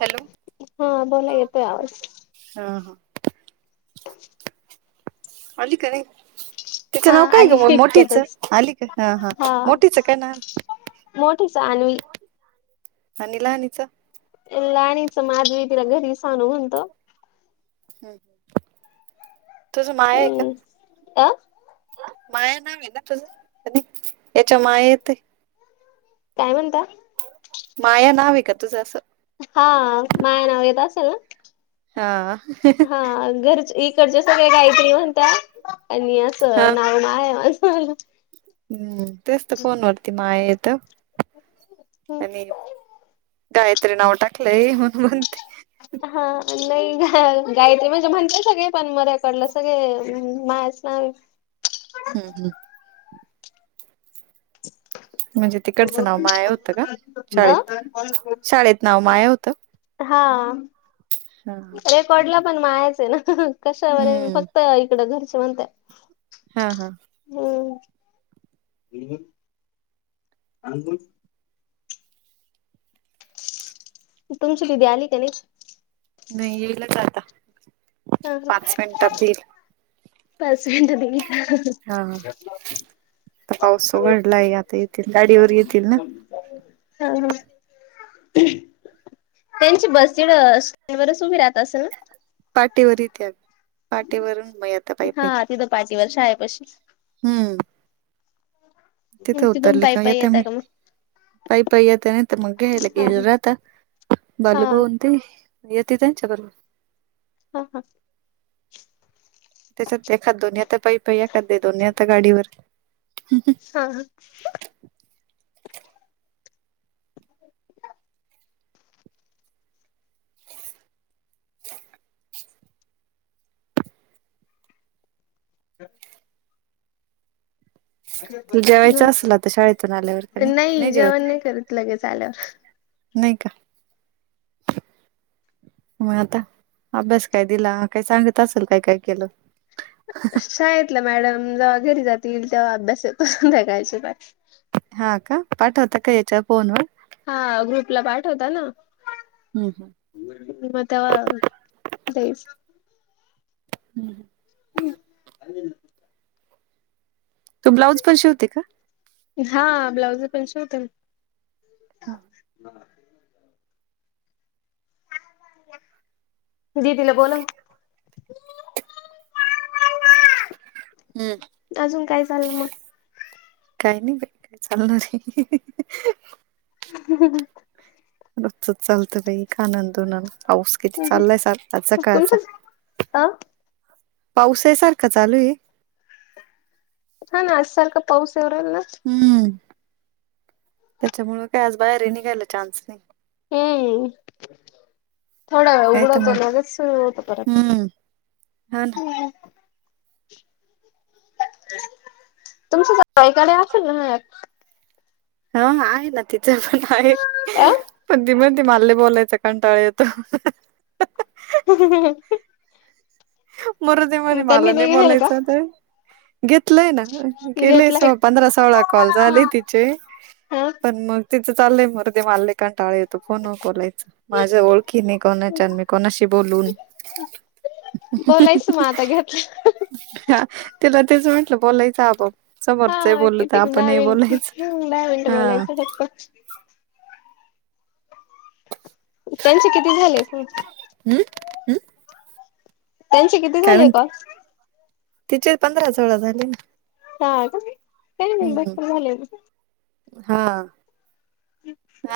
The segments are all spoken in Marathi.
हॅलो हा बोला येतोय आवाज हा हा ह आली का नाही हा तिचं नाव काय आली ग मोठीचं इतक्यातच आली का हा हा मोठीच काय ना मोठी सनवी आणि लहनीच लाणीचं माझवी तिला घरी सांनू म्हणतो तुझ माया आहे का हम्म अ माया नाव आहे ना तुझं का नाही याच्या माया येत काय म्हणता माया नाव आहे का तुझं असं हा माया नाव येत असेल हा ना हा घरची एक इकडचे सगळे गायत्री म्हणत्या आणि हा असं नावमा आहे माझं हम्म तेच तर फोन वरती माय येत आणि गायत्री नाव टाकलंय म्हणून मणते हा नाहीा गायत्री म्हणजे म्हणते सगळे पण मऱ्याकडलं सगळे मास ह हम् हम् म्हणजे तिकडचं नाव माया होतं का शाळेत शाळेत नाव माया होतं ह हा हा ह पडल्या पण माहायच आहे ना कशावर मी हम्म फक्त इकड घरचे म्हणतय हा हा हो अ तुमची दिदी आली का नाही नाही येईलच आता हा पाच मिनिटात येईल पास मिट दि हा आता पाऊस उघडलाय आता येतील गाडीवर येतील ना हा त्यांची बस डनवरच उभी राहत असे ना पाटेवर त्या पाटेवरून म आता पायपई तीथ पाटी वर शाळे पशी हम्म तिथे तिथून उतरले पायी का पायी येते म येता मग पई पईया त्याने तर मग हे ल हा गज राात हा बल बून त येत त्यांच्या बरोबर हा हा त्याच्यात एखाद दोन्ही आता पै पई एखाद दोन्ही आता गाडीवर हा ह [inaudible] जेवायचं असेल आता शाळेतून आल्यावर का मग नाही नाही जेवण जेवत? करत लगेच आल्यावर नाही का? म आता अभ्यास काय दिला काय सांगत असेल काय काय केलं. शाळेतल्या मॅडम जेव्हा घरी जातील तेव्हा अभ्यास येतो ब्यागांचा बाहेर हा का पाठवता का याच्या फोनवर? हा ग्रुपला पाठवता ना हमम. [unintelligible] हमम. हमम. तु ब्लाउजपण शिवते का? हा ब्लाउज पण शिवते मी. [inaudible] दीदीला बोलव. हमम. अजून काय चाललं मग? काही नाही बाई काय चालणारये. हम हमम. [unintelligible] किती चाललंय आजचा सकाळचा तुमचंच अ पाऊसये सारखा चालू ये. हा सारखा पाऊस आवरल ना. हमम त्याच्यामुळ काय आज बाहेरही निघायला चान्स नाही. हमम. थोडा वेळ नाही तर उघडवत मग लगेच परतत. हम्म हा [unintelligible] हा आहे ना तिचं पण आहे अ पण ती बघ. ते मला लय बोलायचं कंटाळ येतो. ह [inaudible] मरू दे म्हणे त्यांनी मला नाही घेल का बोलायचं काय. घेतलंय ना गेले स घेतलाय. पंधरा सोळा कॉल झाले तीत. छे हा पण मग तिच चाललय मरुदे मला लय कंटाळा येतो. फोनवर बोलायच माझ्या ओळखी नाही कोणाच्या मी कोणाशी बोलू? बोलायच म आता घेतलंय. ह तिला तेच म्हटलं बोलायच आपोप समोरच हा बोलल तर किती दहा आपणही मिनिट बोलायच दहा मिनिटं हा [inaudible] [inaudible] त्यांचे किती झाले फोन? हम् हम् त्यांचे किती काय झाले काल? म्हणते तिचे पंधरा सोळा झाले. हा ग बाई हमम हा [unintelligible] [unintelligible]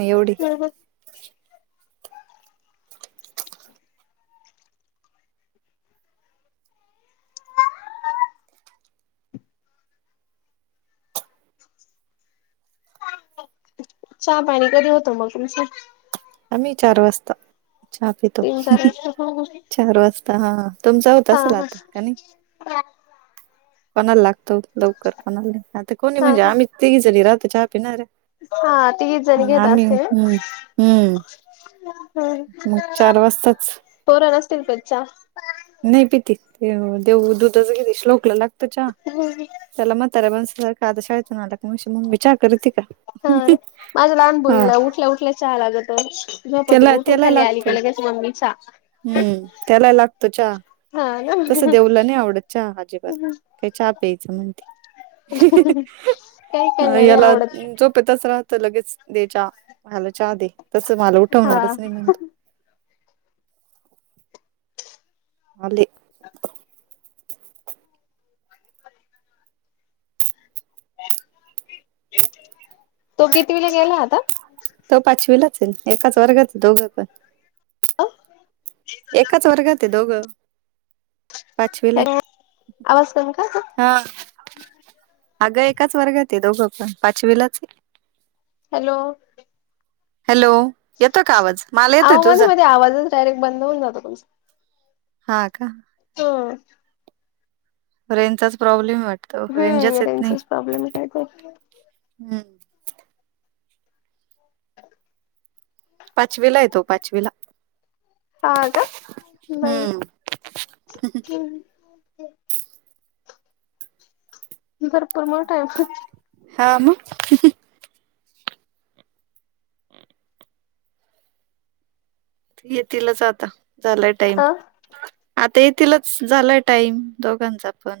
एवढेच चहा पाणी कधी होत मग तुमच आम्ही चार वाजता चहा पितो. तीन चार वाजता चार वाजता हा तुमचा होत हा असल हा आता का नय कोणाला लागतो लवकर कोणाला नाय आता कोणी हा म्हणजे हा. आम्ही तिघी जणी राहंतो चहा पिणाऱ्या हा तिघीच जणी म घेत आम्ही असतील हम् हम्म [unintelligible] मग चार वाजताच पोरा नसतील पीत च्या नही पितीत येव देऊ दुधच घेतती श्लोकला लागत चहा होय. त्याला म्हताऱ्या माणसासारखं आता शाळेतून आला का म्हणशील मम्मी चहा करती का हा न माझ्या लहान हा पोरीला उठल्या उठल्या चहा लागतो. झोपेतून त्याला उठून त्याला खाली आली का लागतो लगेच मम्मी चहा हम्म त्याला लागतो चहा हा न तसं देवू ला नाही आवडत चहा अजिबात काय चहा प्यायचं म्हणती. काही अ काहीना नाही याला आवडत. झोपेतच राहतं लगेच दे चहा मला चहा दे तस मला हा उठवणारच नाही म्हणतो. आले. तो कितवी ला गेला आता तो पाचवीलाच ये एकाच वर्गात ये दोघं पण अ एकाच वर्गात ये दोघं पाचवीला हॅलो आवाज कमी का ग आहे हा अगं एकाच वर्गात ये दोघं पण पाचवीलाचये. हॅलो हॅलो येतो का आवाज मला येतोय अहो मध्ये तुझा मध्ये आवाजच डायरेक्ट बंद होऊन जातो तुमचा हा का [unintelligible] र्रेंजचाच प्रॉब्लेमये वाट हम्म रेंजचाच प्रॉब्लेम ये काय तर हम्मं पाचवी हाय तो पाचवी ला हा का नाही हम्म हम्मं भरपूर मोठाय म हा म येतीलच आता झालाय टाईम अ आता येथीलच झालाय टाईम दोघांचा पण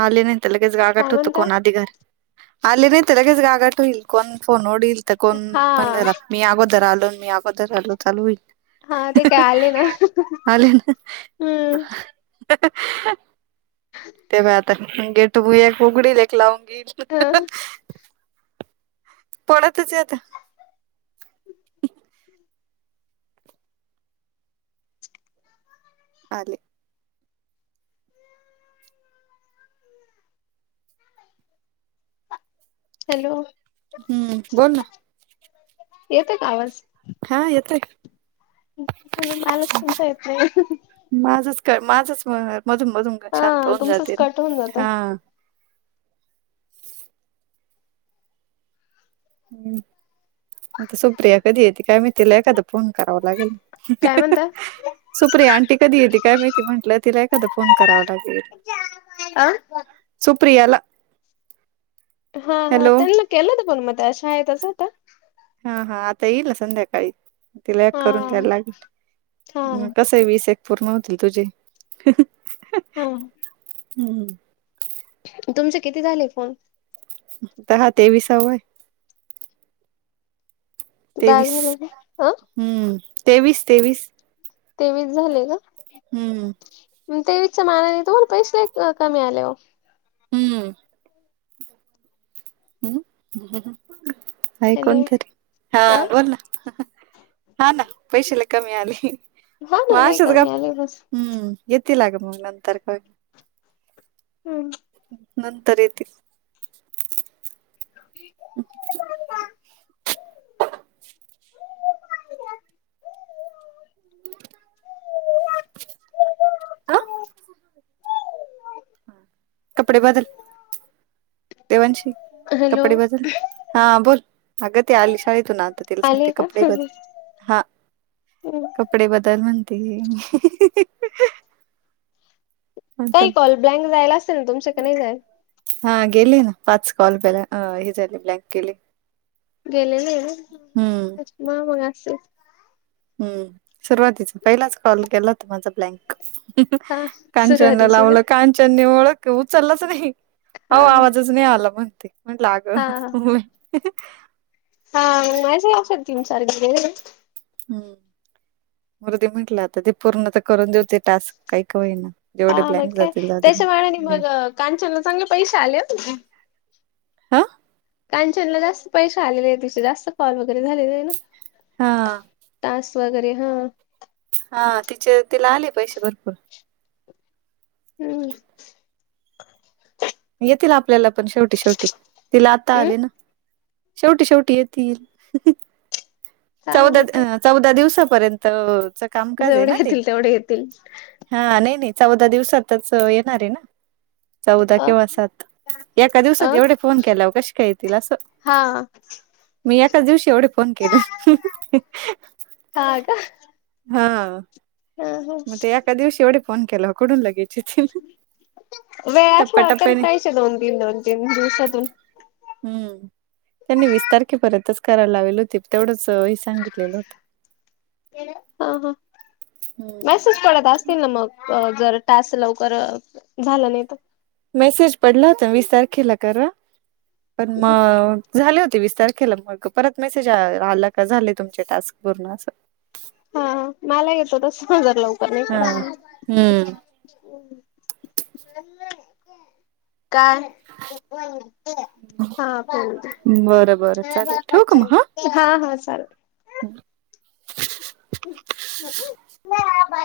आले नाय त लगेच गागाट काय होत म्हणता कोण आधी घरी आले नाय त लगेच गागाट होईल कोणं फोन ओढील त कोण हा पण दरा मी अगोदर आलो मी अगोदर आलो चालू होईल. हा ते काय आले ना आले न हम्म हं ते ब आता गेट एक उघडील एक लावून घेईल. हा पळतच येता आले. हॅलो हम्म बोोल ना येतंय का आवाज हा येत बालच केंच येत नाही माझच का माझच मधून मधून शांत हा होऊन तुमचंच जाते कट होऊन जात हा हम् आता सुप्रिया कधी येते काय मी तिला एखादा फोन करावा लागेल काय म्हणता सुप्रिया आणंटी कधी येत काय मीती म्हंटलं तिला एखदां फोन कराव लागेल अं सुप्रियाला हा हा हॅलो त्यांना केलंत पण मग अशा आहे तसं आता हा हा आता येईल संध्याकाळी ति लॅग हा करून द्यायला हा लागेल मग कस वीस एक पूर्ण होतील तुझे हम हम् हम तुमच किती झाले फोन तर हा ते वि सवय दहा तेवीस झाले का अ हम्म तेवीस तेवीस तेवीस झाले का हम्म तेवीचच्या मानाने तो पैसे कमी आले हो हम्म ह हॅलो कोणतरी हा अ बोल ना हा ना पैशला कमी आले हा ना लई मगशच ग कमी आले बस हम्म येतील लाग मग नंतर का हम्म नंतर येेते अ हा कपडे बदल देवांशी हॅलो कपडे बजल हा बोल अगती आली शाळेतून आज ते आले का? कपडे ब हा कप कपडे बदल म्हणते म काही कॉल ब्लँकयला असेल ना तुमच्याकडे नाही जाईल हा गेली ना पाच कॉल पला अ हे झाली ब्लँक गेली हम्म गेलेलेमा मग असे हम्म सुरुवातीच पहिलाच कॉल केला हो त माझा ब्लँक हा कांचनला सुरुवातीचे का? लावलं कांचननी ओळख उचललाच नाही हो हा हा आवाजच नाही आला म्हण ते म्हणग हा हा हा मा तीन चार घ हम्म मृदी म्हंटलं आता ते पूर्ण तर करून देऊते टास्क काही का होईना जेवढे हा ब्लँक मग काय जातील जाऊदे त्याच्यामुळेळाने म्हटलं मग कांचनला चांगले पैसे आले ह हा कचनला जास्त पैसे आले आहेत तिचे जास्त कॉल वगैरे झालेले आहे ना हा तास वगैरे हा हा तिचे तिला आले पैसे भरपूर हम् येतील आपल्याला पण शेवटी शेवटी तिला आता हम्म आले ना शेवटी शेवटी येतील सांग चौदा बेटा चौदा दिवसापर्यंत जेवढे येतील तेवढे येतील हा नाही नाही चौदा दिवसातच येणार आहे ना चौदा अ किंवा सात एका दिवसात अ एवढे फोन केलावर कशी काय येतील असं हा मी एकाच दिवशी एवढे फोन केले ह ह हा मग ते एका दिवशी एवढे फोन केला कडून लगेल वेळ असला कर टप्प्याटप्प्याने रायश दोन तीन दोन तीन दिवसातून हम्म त्यांनी वीस तारखेपर्यंतच करायला लावली होती तेवढंच हे सांगितलेलं होतं ह ह मेसेज पडत असतील ना मग जर तास लवकर झालं नाही तर मेसेज पडला होता वीस तारखेला करा पण मग झाले होती विस्तार केला मग परत मेसेज आला का झाले तुमचे टास्क पूर्ण असं हा मला येतो तस नजर लवकर नाही हा हम्म क ह काय हा बरं बरं चालेल ठेव का मग ह हा हा चाल बा